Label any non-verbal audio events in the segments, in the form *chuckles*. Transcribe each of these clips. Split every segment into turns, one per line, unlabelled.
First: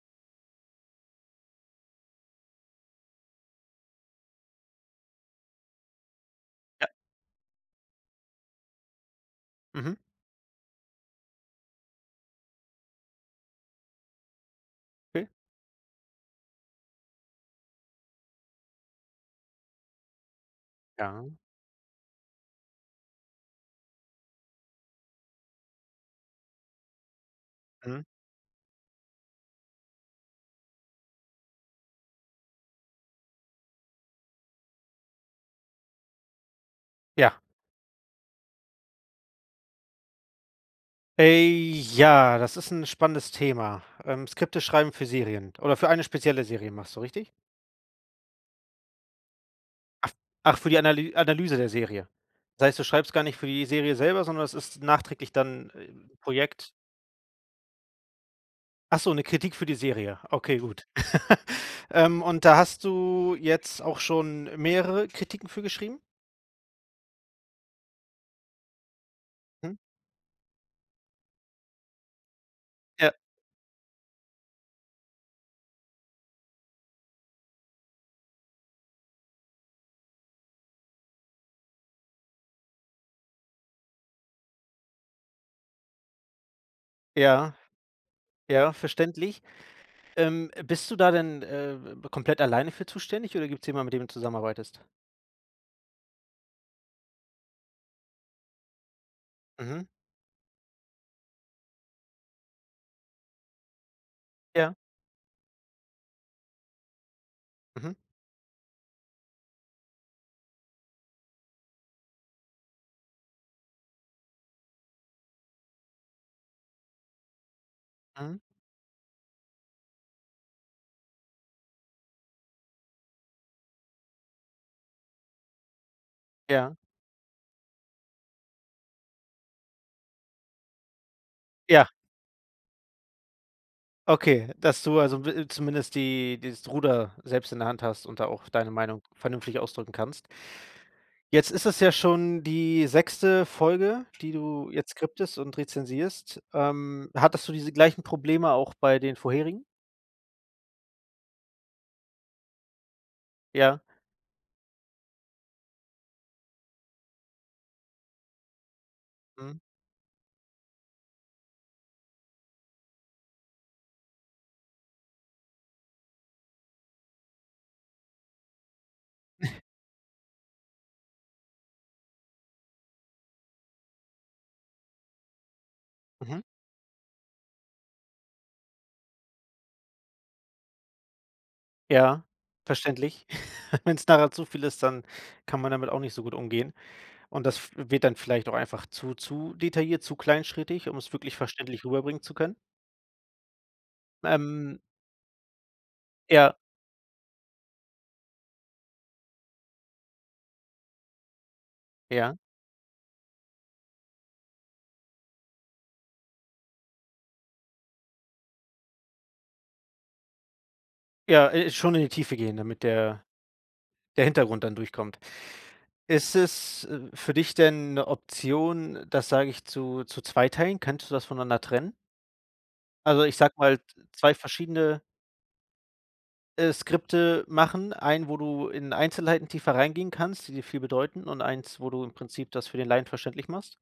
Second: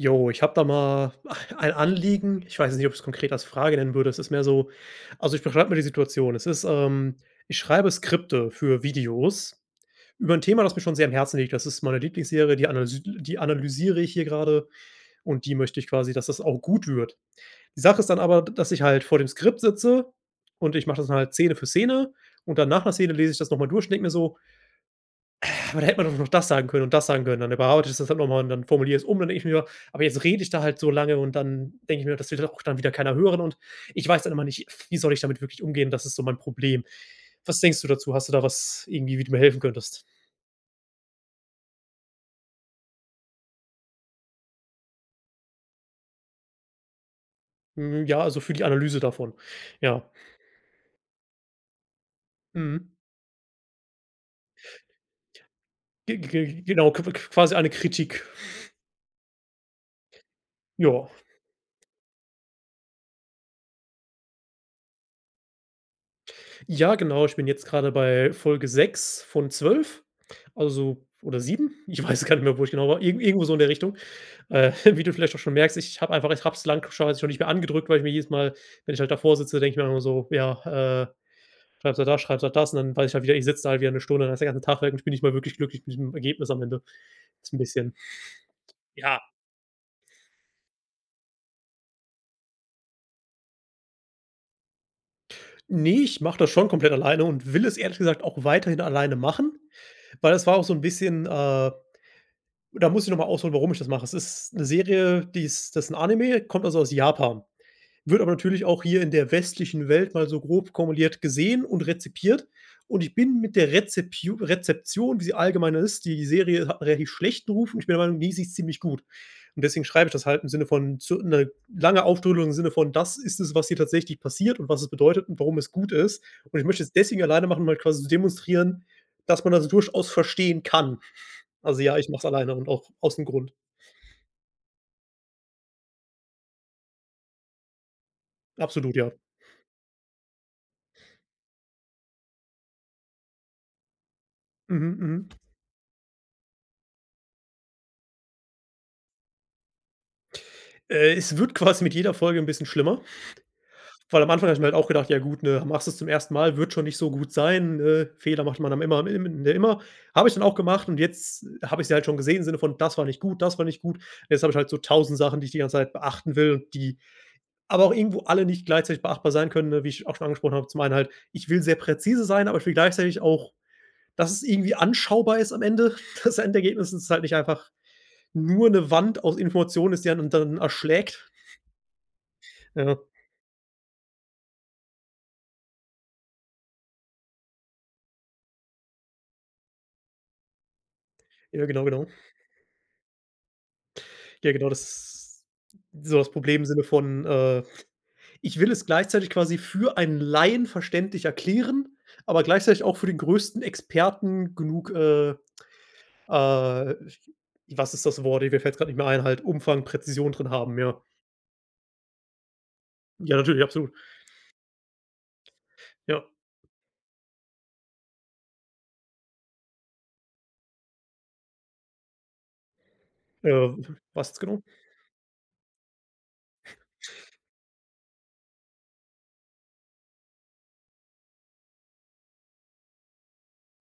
Jo, ich habe da mal *chuckles* ein Anliegen. Ich weiß nicht, ob ich es konkret als Frage nennen würde. Es ist mehr so also, ich beschreibe mal die Situation. Es ist,
Ja.
ähm ich schreibe Skripte für Videos
Mhm.
über 'n Thema, das mir schon sehr am Herzen liegt. Das ist meine Lieblingsserie, die analys die analysiere ich hier gerade.
Okay.
Und die möchte ich quasi dass das auch gut wird. Die Sache ist dann aber, d dass ich halt vor dem Skript sitze und ich mache das halt
Ja.
Szene für Szene. Und dann nach 'ner Szene lese ich das noch mal durch und denke mir so: „Aber da hätte man noch das sagen können und das sagen können.” Dann überarbeite ich
Mhm.
das halt nochmal und dann formuliere ich es um, dann denke ich mir: „Aber jetzt rede ich da halt so lange.” Und dann denke ich mir: „Das will dann auch dann wieder keiner hören.” Und ich weiß dann immer nicht, f wie soll ich damit wirklich umgehen, das ist so mein Problem.
Ja.
Was denkst du dazu? Hast du da was, irgendwie, wie du mir helfen könntest?
Äh, ja, das ist 'n spannendes Thema. Ähm, Skripte schreiben für Serien oder für eine spezielle Serie machst du, richtig?
Mhm, ja, also, für die Analyse davon, ja.
Af ach, für die Analy Analyse der Serie. Das heißt, du
Mhm.
schreibst gar nicht für die Serie selber, sondern es ist nachträglich dann, äh
Ge ge
Projekt?
genau, q qu quasi eine Kritik. *chuckles*
Ach so, 'ne Kritik für die Serie. Okay, gut.
Ja.
*chuckles* Ähm, und da hast du jetzt auch schon mehrere Kritiken für geschrieben?
Ja, genau. Ich bin jetzt grade bei Folge 6 von
Mhm.
12. Also oder 7, ich weiß gar nicht mehr, wo ich genau war,
Ja.
irgend irgendwo so in der Richtung. Äh, wie du vielleicht auch schon merkst: Ich habe einfach ich habe es lang schon nicht mehr angedrückt, weil ich mir jedes Mal, wenn ich halt davor sitze, denke ich dann immer so: „Ja, äh, schreibst halt das, schreibst halt das.“ Und dann weiß ich halt wieder: Ich sitze da halt wieder 'ne Stunde, dann ist der ganze Tag weg und ich bin nicht mal wirklich glücklich mit diesem Ergebnis am Ende. Das
Ja.
ist 'n bisschen *chuckles*
Ja,
ja.
verständlich, ähm, bist du da denn, äh, äh, b komplett alleine für zuständig, oder gibt's jemand, mit dem du zusammenarbeitest?
Ne, ich mache das schon komplett alleine und will es ehrlich gesagt auch weiterhin alleine machen,
Mhm.
weil das war auch so 'n bisschen, äh da muss ich nochmal ausholen, warum ich das mache. Da ist 'ne
Ja.
Serie, die ist das 'n Anime, kommt also aus Japan.
Mhm.
Wird aber natürlich auch hier in der westlichen Welt mal so grob kumuliert gesehen und rezipiert. Und ich bin mit der Rezepiu Rezeption, wie sie allgemeiner ist die Serie hat 'n relativ schlechten Ruf und ich bin der Meinung: „Ne,
Mhm.
sie ist ziemlich gut.“ Und deswegen schreibe ich das halt im Sinne von zu 'ne lange Ausführung im Sinne von: „Das ist es, was hier tatsächlich passiert und was es bedeutet und warum es gut ist.“ Und ich
Ja.
möchte es deswegen alleine machen, um halt quasi zu demonstrieren, dass man das durchaus verstehen kann. *chuckles* Also,
Ja.
ja, ich mache es alleine und auch aus 'n Grund.
Okay, dass du, also, w äh, zumindest die dieses Ruder selbst in der Hand hast und da auch deine
Absolut,
Meinung
ja.
vernünftig ausdrücken kannst? Jetzt ist es ja schon die 6. Folge, die du jetzt
Mhm, mhm.
scriptest und rezensierst. Ähm, hattest du diese gleichen Probleme auch bei den vorherigen?
Äh, es wird quasi mit jeder Folge 'n bisschen schlimmer,
Ja.
*chuckles* weil am Anfang habe ich mir halt auch gedacht: „Ja, gut, ne, machst das zum 1. Mal, wird schon nicht so gut sein. Äh, Fehler macht man dann immer am im
Mhm.
immer.“ Habe ich dann auch gemacht und jetzt habe ich sie halt schon gesehen im Sinne von: „Das war nicht gut. Das war nicht gut. Jetzt habe ich halt so 1.000 Sachen, die ich die ganze Zeit beachten will, die aber auch irgendwo alle nicht gleichzeitig beachtbar sein
*chuckles*
können, ne, wie ich auch schon angesprochen habe. Zum einen halt: Ich will sehr präzise sein, aber ich will gleichzeitig auch, dass es irgendwie anschaubar ist am Ende. *chuckles* Das
Mhm.
Endergebnis ist halt nicht einfach nur 'ne Wand aus Information ist die einen dann erschlägt. *chuckles*
Ja,
Ja.
verständlich. *chuckles* Wenn's nachher zu viel ist, dann kann man damit auch nicht so gut umgehen. Und das f wird dann vielleicht auch einfach zu zu detailliert, zu kleinschrittig, um's wirklich
Ja, genau,
verständlich
genau.
rüberbringen zu können?
Ja, genau,
Ähm
das so das
Ja.
Problem im Sinne von, äh: Ich will es gleichzeitig quasi für einen Laien verständlich erklären,
Ja.
aber gleichzeitig auch für den größten Experten genug, äh, äh was ist das Wort? Äh, mir fällt gerade nicht mehr ein halt Umfang, Präzision drin haben, ja.
Ja, äh, schon in die Tiefe gehen, damit der
Ja, natürlich, absolut.
der Hintergrund dann durchkommt.
Ja.
Ist es, äh, für dich denn 'ne Option, das, sage ich, zu zu zweiteilen? Könntest du das voneinander trennen? Also, ich
Äh,
sage mal,
w
z
was
2
jetzt genau?
verschiedene äh, Skripte machen, 1, wo du in Einzelheiten tiefer reingehen kannst, die dir viel bedeuten und 1, wo du im Prinzip das für den Laien verständlich machst.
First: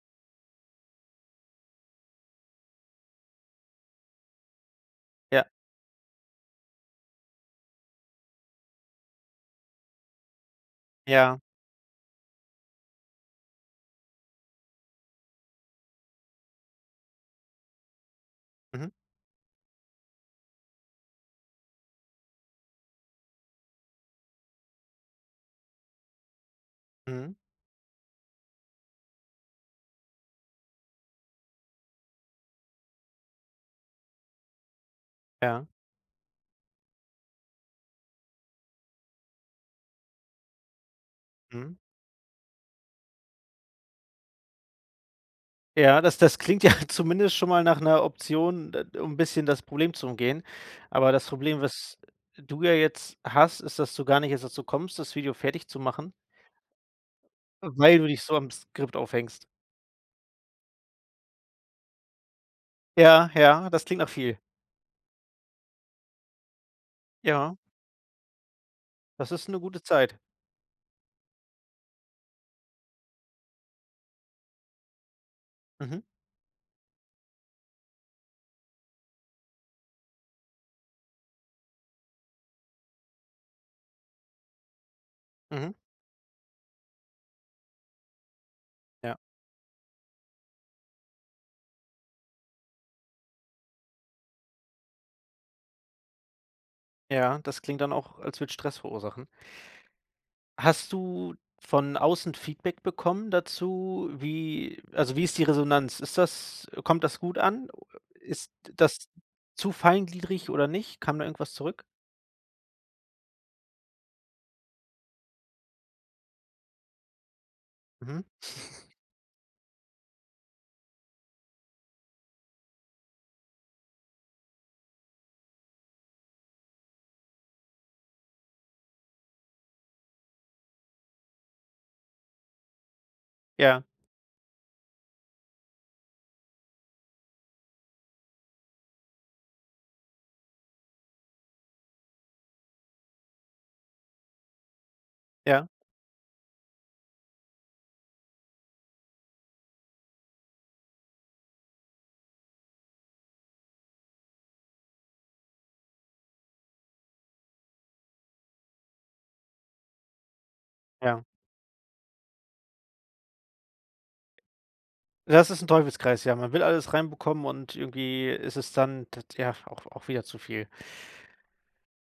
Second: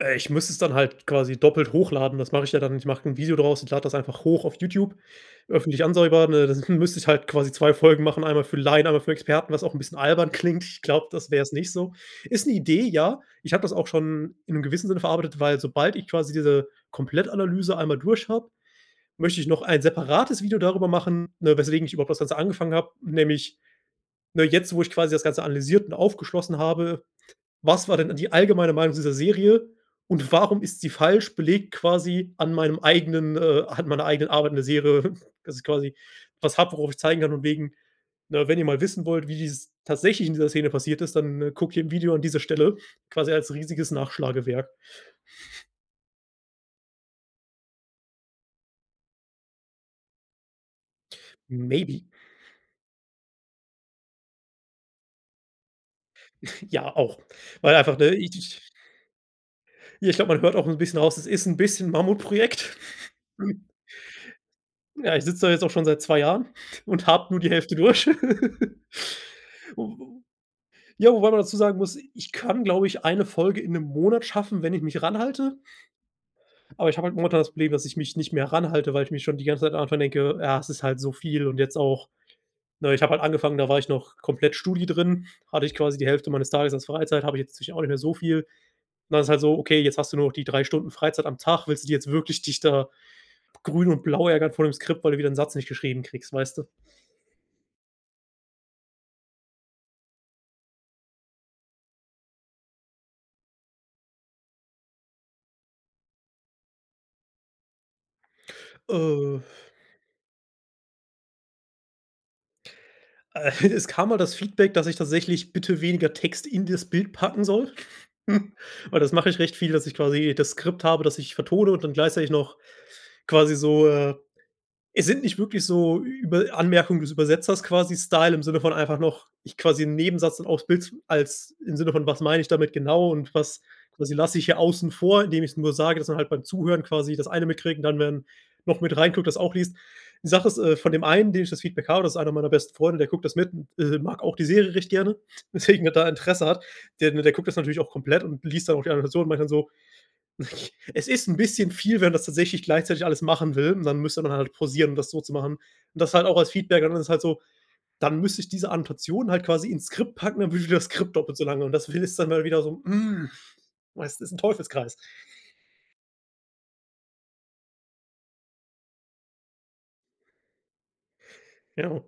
Äh, ich müsste es dann halt quasi doppelt hochladen. Das mache ich ja dann ich mache 'n Video daraus und lade das einfach hoch auf YouTube,
Ja.
öffentlich einsehbar, ne? Dann müsste ich halt quasi 2 Folgen machen. Einmal für Laien, einmal für Experten, was auch 'n bisschen albern klingt. Ich glaube, das
Ja.
wäre es nicht so. Ist 'ne Idee, ja, ich habe das auch schon in 'nem gewissen Sinne verarbeitet, weil sobald ich quasi diese Komplettanalyse einmal durch habe,
Mhm.
möchte ich noch ein separates Video darüber machen, ne, weswegen ich überhaupt das Ganze angefangen habe. Nämlich, ne, jetzt, wo ich quasi das Ganze analysiert und aufgeschlossen habe:
Mhm.
Was war denn die allgemeine Meinung dieser Serie? Und warum ist sie falsch, belegt quasi an meinem eigenen, äh an meiner eigenen Arbeit in der Serie, dass ich
Ja.
quasi was habe, worauf ich zeigen kann und wegen: „Ne, wenn ihr mal wissen wollt, wie dies tatsächlich in dieser Szene passiert ist, dann, äh, gucke
Mhm.
hier im Video an dieser Stelle,“ quasi als riesiges Nachschlagewerk. *chuckles*
Ja, das das klingt ja zumindest schon mal nach 'ner Option, d äh, um 'n bisschen das Problem zu umgehen. Aber das Problem, was
Maybe.
du ja jetzt hast, ist, dass du gar nicht erst dazu kommst, das Video fertig zu machen
*chuckles* Ja auch. Weil einfach,
weil du
ne,
dich
i
so am
ich
Skript aufhängst.
Ja, ich glaube, man hört auch 'n bisschen raus, das ist 'n bisschen Mammutprojekt.
Ja, ja,
*chuckles*
das klingt nach viel.
Ja, ich sitze da jetzt auch schon seit 2 Jahren *chuckles* und habe nur die
Ja.
Hälfte durch. *laughs*
Das ist 'ne gute Zeit.
Ja, wobei man dazu sagen muss: Ich kann, glaube ich, 1 Folge in 1 Monat schaffen, wenn ich mich ranhalte
Mhm.
aber ich habe halt momentan das Problem, dass ich mich nicht mehr ranhalte, weil ich mir schon die ganze Zeit von Anfang an denke: „Ja, das ist halt so viel.“ Und jetzt auch ne, ich habe halt angefangen, da war ich noch komplett Studi drin. *chuckles* Hatte
Mhm.
ich quasi die Hälfte meines Tages als Freizeit, habe ich jetzt natürlich auch nicht mehr so viel. Und
Ja.
dann ist es halt so: „Okay, jetzt hast du nur die 3 Stunden Freizeit am Tag, willst du die jetzt wirklich dich da grün und blau ärgern vor dem Skript, weil du wieder 'n Satz nicht geschrieben kriegst,“ weißt du?
Ja, das klingt dann auch, als würde es Stress verursachen. Hast du von außen Feedback bekommen dazu? Wie also, wie ist die Resonanz? Ist das kommt das gut an? Ist das
Äh.
zu feingliedrig oder nicht? Kam da irgendwas zurück?
Äh, es kam mal das Feedback, dass ich tatsächlich bitte weniger Text in das Bild packen soll.
Mhm.
*chuckles*
*chuckles*
Weil das mache ich recht viel, dass ich quasi das Skript habe, dass ich vertone und dann gleichzeitig noch quasi so, äh es sind nicht wirklich so Über Anmerkungen des Übersetzers quasi, Style im Sinne von, einfach noch ich quasi 'n Nebensatz und auf's Bild als im Sinne von: Was meine ich damit genau? Und was
Ja.
quasi lasse ich hier außen vor, indem ich's nur sage, dass man halt beim Zuhören quasi das eine mitkriegen und dann werden noch mit rein guckt, das auch liest Die Sache ist, äh, von dem einen, dem ich das Feedback habe, das ist einer meiner besten Freunde, der guckt das mit und, äh, mag auch die Serie recht gerne,
Ja.
weswegen er da Interesse hat. Der der guckt das natürlich auch komplett und liest dann auch die andere Version und meint dann so: *chuckles* „Es ist 'n bisschen viel, wenn man das tatsächlich gleichzeitig alles machen will. Man müsste dann halt pausieren, um das so zu machen.“ Das halt auch als Feedback, und dann ist es halt so, dann müsste ich diese Annotation halt quasi ins Skript packen, dann würde das Skript
Ja.
doppelt so lange. Und das findest dann mal wiederum, hm weißt, ist 'n Teufelskreis.
Ja, das ist 'n Teufelskreis, ja. Man will alles reinbekommen und irgendwie ist es dann t tja, auch auch wieder zu viel.
Genau.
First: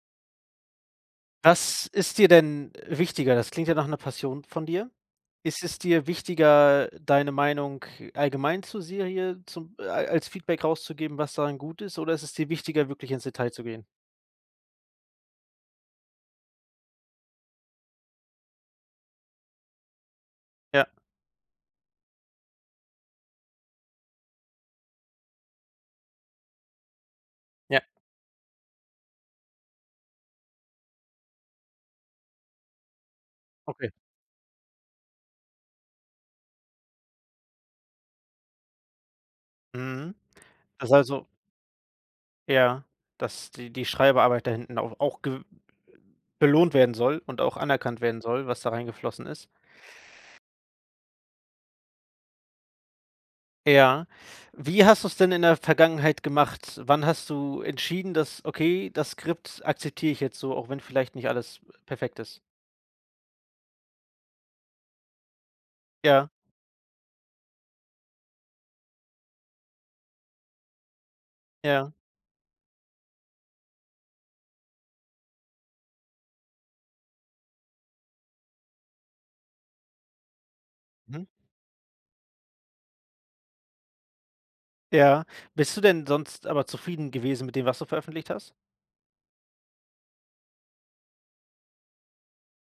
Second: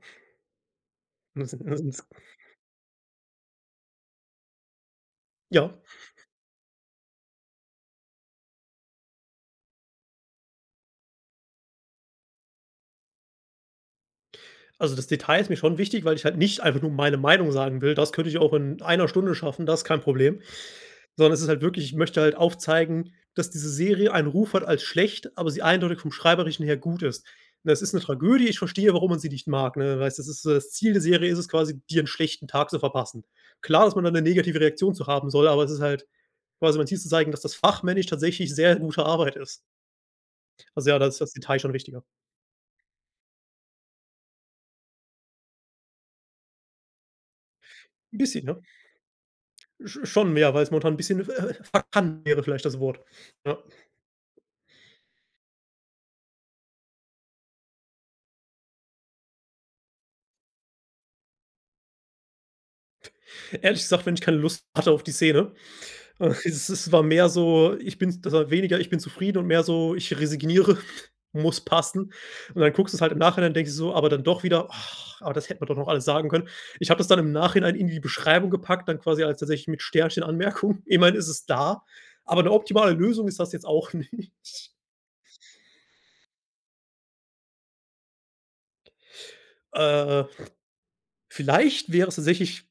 Was ist dir
*unintelligible*
denn wichtiger? Das klingt ja nach 'ner Passion von dir. Ist
Ja.
es dir
*chuckles*
wichtiger, deine Meinung allgemein zu Serie zu al als Feedback rauszugeben, was daran gut ist, oder ist es dir wichtiger, wirklich ins Detail zu gehen?
Also, das Detail ist mir schon wichtig, weil ich halt nicht einfach nur meine Meinung sagen will. Das könnte ich auch in 1 Stunde schaffen. Das kein Problem,
Ja.
sondern es ist halt wirklich. Ich möchte halt aufzeigen, dass diese Serie einen Ruf hat als schlecht, aber sie eindeutig vom Schreiberischen her gut ist. Es
Ja.
ist 'ne Tragödie. Ich verstehe, warum man sie nicht mag. Ne, weil es ist das Ziel der Serie ist es quasi dir 'n schlechten Tag zu verpassen. Klar,
Okay.
dass man da 'ne negative Reaktion zu haben soll. Aber es ist halt quasi, mein Ziel zu zeigen, dass das fachmännisch tatsächlich sehr gute Arbeit ist.
Mhm.
Also
Das
ja, da ist
also
das Detail schon wichtiger.
Ja, dass die die Schreibarbeit da hinten au auch gew belohnt werden soll und auch anerkannt
'N
werden
bisschen,
soll,
ja.
was da reingeflossen ist.
Sch schon mehr, weil es momentan 'n bisschen verkannt wäre vielleicht das Wort. Ja.
Ja. Wie hast du's denn in der Vergangenheit gemacht? Wann hast du entschieden dass „Okay, das Skript akzeptiere ich jetzt so, auch wenn vielleicht nicht alles, perfekt ist.“
Ehrlich gesagt, wenn ich keine Lust hatte auf die Szene, äh,
Ja.
es es war mehr so, ich bin s das war weniger ich bin zufrieden und mehr so ich resigniere, *chuckles* muss
Ja.
passen. Und dann guckst du's halt im Nachhinein, denkst du so aber dann doch wieder. *sighs* aber das hätte man doch noch alles sagen können. Ich habe das dann im Nachhinein in die Beschreibung gepackt, dann quasi als tatsächlich mit Sternchen Anmerkung. Immerhin
Mhm.
ist es da, aber 'ne optimale Lösung ist das jetzt auch nicht.
Ja. Bist du denn sonst aber zufrieden gewesen mit dem, was du veröffentlicht hast?
Äh, *snorts* vielleicht wäre es tatsächlich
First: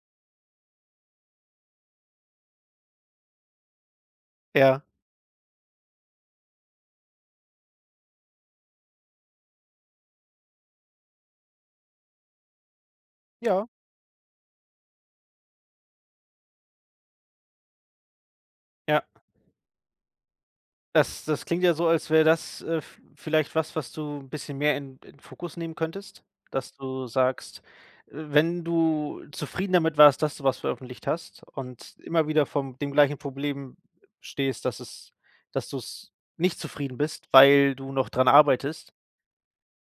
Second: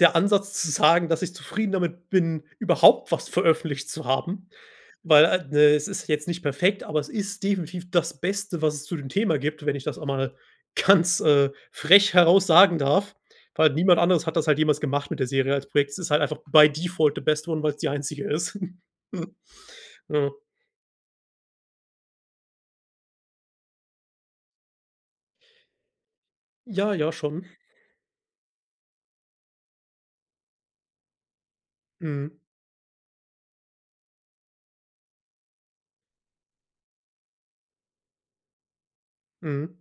der Ansatz zu sagen, dass ich zufrieden damit bin, überhaupt was veröffentlicht zu haben.
Ja.
Weil a ne, es ist jetzt nicht perfekt, aber es ist definitiv das Beste, was es zu dem Thema gibt, wenn ich das einmal ganz, äh, frech heraus sagen darf.
Ja.
Weil niemand anderes hat das halt jemals gemacht mit der Serie als Projekt. Es ist halt einfach by default the best one, weil's die einzige ist.
Ja.
*chuckles* Ja.
Das das klingt ja so, als wäre das, äh, v vielleicht was, was du 'n bisschen mehr in in Fokus nehmen könntest. Dass
Ja,
du
ja, schon.
sagst, wenn du zufrieden damit warst, dass du was veröffentlicht hast und immer
Mhm.
wieder von dem gleichen Problem stehst, dass es dass du's nicht zufrieden bist, weil du noch dran arbeitest
Mhm.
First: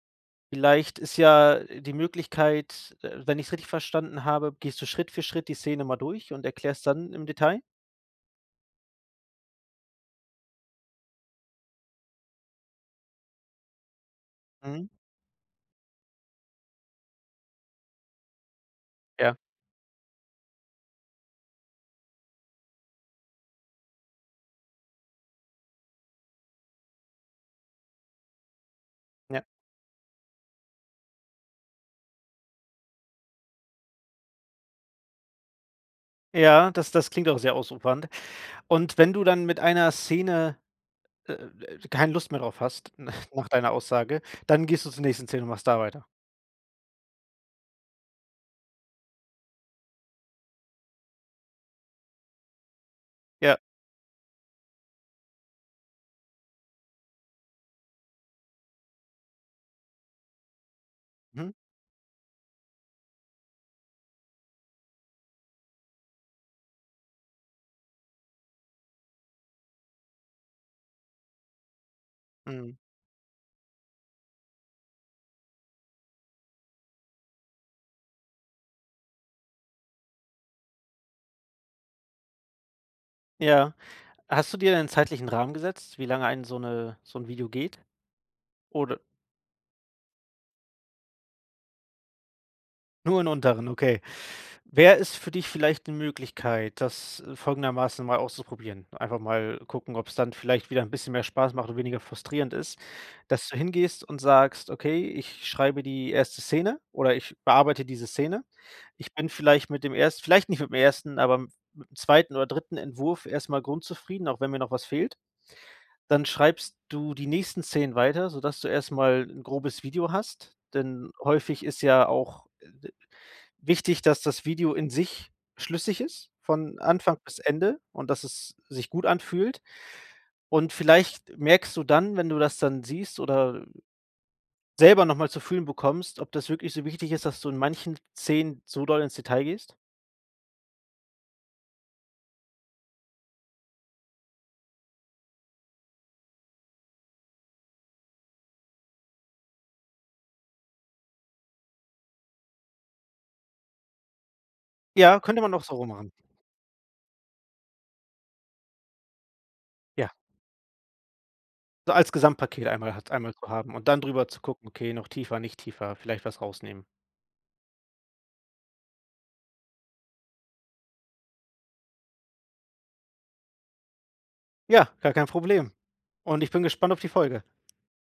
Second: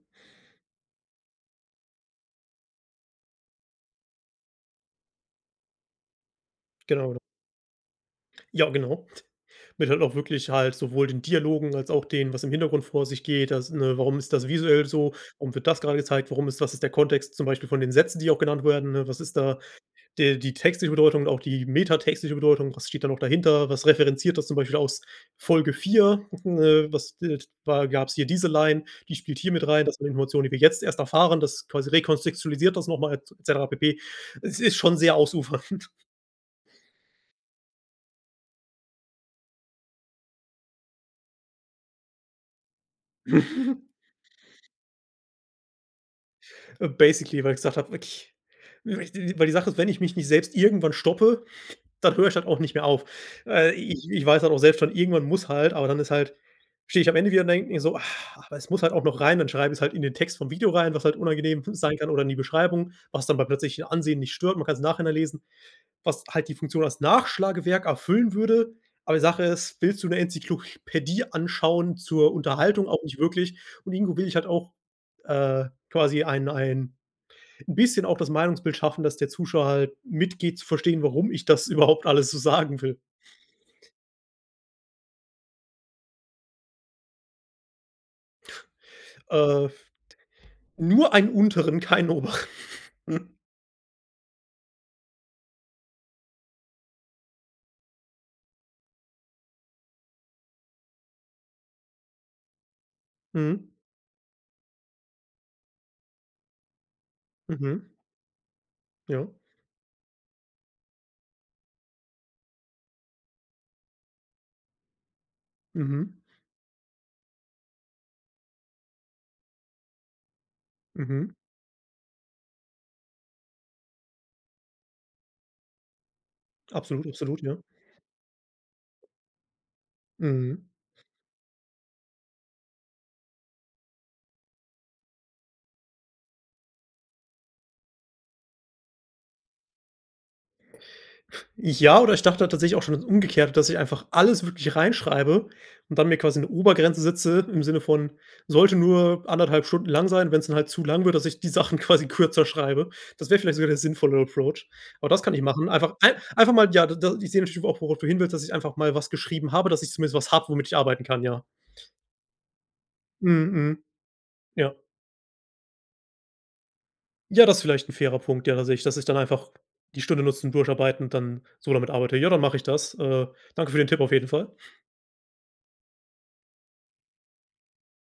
vielleicht ist ja die Möglichkeit, äh wenn ich's richtig verstanden habe, gehst du Schritt für Schritt die Szene mal durch und erklärst dann
Genau.
im Detail?
Ja, genau. Mit halt auch wirklich halt sowohl den Dialogen als auch den, was im Hintergrund vor sich geht. Das, ne warum ist das visuell
Mhm.
so? Warum wird das gerade gezeigt? Warum ist was ist der Kontext, zum Beispiel von den Sätzen, die auch genannt werden? Was ist
Ja.
da de die textliche Bedeutung und auch die metatextliche Bedeutung. Was steht da noch dahinter? Was referenziert das zum Beispiel aus Folge 4. *chuckles* Äh, was, äh wa gab's hier diese Line, die spielt
Ja.
hier mit rein. Das sind Informationen, die wir jetzt erst erfahren. Das quasi rekontextualisiert das noch mal et cetera pp. Es ist schon sehr ausufernd.
Ja, das das klingt auch sehr ausufernd. Und wenn du dann mit einer Szene, äh, äh, keine Lust mehr drauf hast, *chuckles* nach deiner
*chuckles*
Aussage, dann gehst du zur nächsten Szene und machst da weiter.
Äh, basically, weil ich gesagt habe, wirklich w weil ich die weil die Sache ist, wenn ich mich nicht selbst irgendwann stoppe, *chuckles* dann höre ich halt auch nicht mehr auf.
Ja.
Äh, ich ich weiß halt auch selbst schon irgendwann muss halt, aber dann ist halt stehe ich am Ende wieder und denke mir so: „Ah, aber es muss halt auch noch rein,“ dann schreibe ich es halt in den Text vom Video rein, was halt
Mhm.
unangenehm *chuckles* sein kann oder in die Beschreibung, was dann beim plötzlichen Ansehen nicht stört. Man kann's im Nachhinein lesen, was halt die Funktion als Nachschlagewerk erfüllen würde. Aber die Sache ist, willst du 'ne Enzyklopädie anschauen zur
Mhm.
Unterhaltung? Auch nicht wirklich. Und irgendwo will ich halt auch, äh, quasi ein ein bisschen auch das Meinungsbild schaffen, dass der Zuschauer halt mitgeht, zu verstehen, warum ich das überhaupt alles so sagen will.
Ja. Hast du dir 'nen zeitlichen Rahmen gesetzt, wie lange ein so 'ne so 'n Video geht? Oder
Äh, nur einen unteren, keinen oberen.
Nur 'n
*chuckles*
unteren, okay. Wäre es für dich vielleicht 'ne Möglichkeit, das, äh, folgendermaßen mal auszuprobieren. Einfach mal gucken, ob's dann vielleicht wieder 'n bisschen mehr Spaß macht und weniger frustrierend ist. Dass du
Mhm.
hingehst und sagst: „Okay, ich schreibe die 1. Szene oder ich bearbeite
Mhm.
diese Szene. Ich
Ja.
bin vielleicht mit dem erst vielleicht nicht mit dem 1., aber m mit dem 2. oder 3. Entwurf erstmal grundzufrieden, auch wenn mir noch was fehlt?“
Mhm.
Dann schreibst du die nächsten Szenen weiter, so, dass du erstmal 'n grobes Video hast. Denn
Mhm.
häufig ist ja auch, äh, d wichtig, dass das Video in sich schlüssig ist von
Absolut,
Anfang bis
absolut, ja.
Ende und, dass es sich gut anfühlt?
Mhm.
Und vielleicht merkst du dann, wenn du das dann siehst, oder selber noch mal zu fühlen bekommst, ob das wirklich so wichtig ist, dass du in manchen Szenen zu doll ins Detail gehst?
F ja, oder ich dachte halt tatsächlich auch schon das Umgekehrte, dass ich einfach alles wirklich reinschreibe und dann mir quasi 'ne Obergrenze setze im Sinne von: Sollte nur 1,5 Stunden lang sein. Wenn's dann halt zu lang wird, dass ich die Sachen quasi kürzer schreibe. Das wäre vielleicht sogar der sinnvollere Approach. Aber
Ja,
das kann ich
könnte man auch
machen.
so rum
Einfach
machen.
ei einfach mal, ja, d da die ich sehe das auch, worauf du hin willst, dass ich einfach mal was geschrieben habe, dass ich
Ja.
zumindest was habe, womit ich arbeiten kann, ja.
Als Gesamtpaket einmal hat einmal zu
Mhm,
haben
mhm,
und dann drüber zu gucken:
ja.
„Okay, noch tiefer, nicht tiefer, vielleicht was rausnehmen.“
Ja, das vielleicht 'n fairer Punkt, ja, tatsächlich. Dass ich dann einfach die Stunde nutzen, durcharbeiten dann so damit arbeite. Ja, dann mache ich das, äh, danke für den Tipp auf jeden Fall.
Ja, gar kein Problem. Und ich bin gespannt auf die Folge.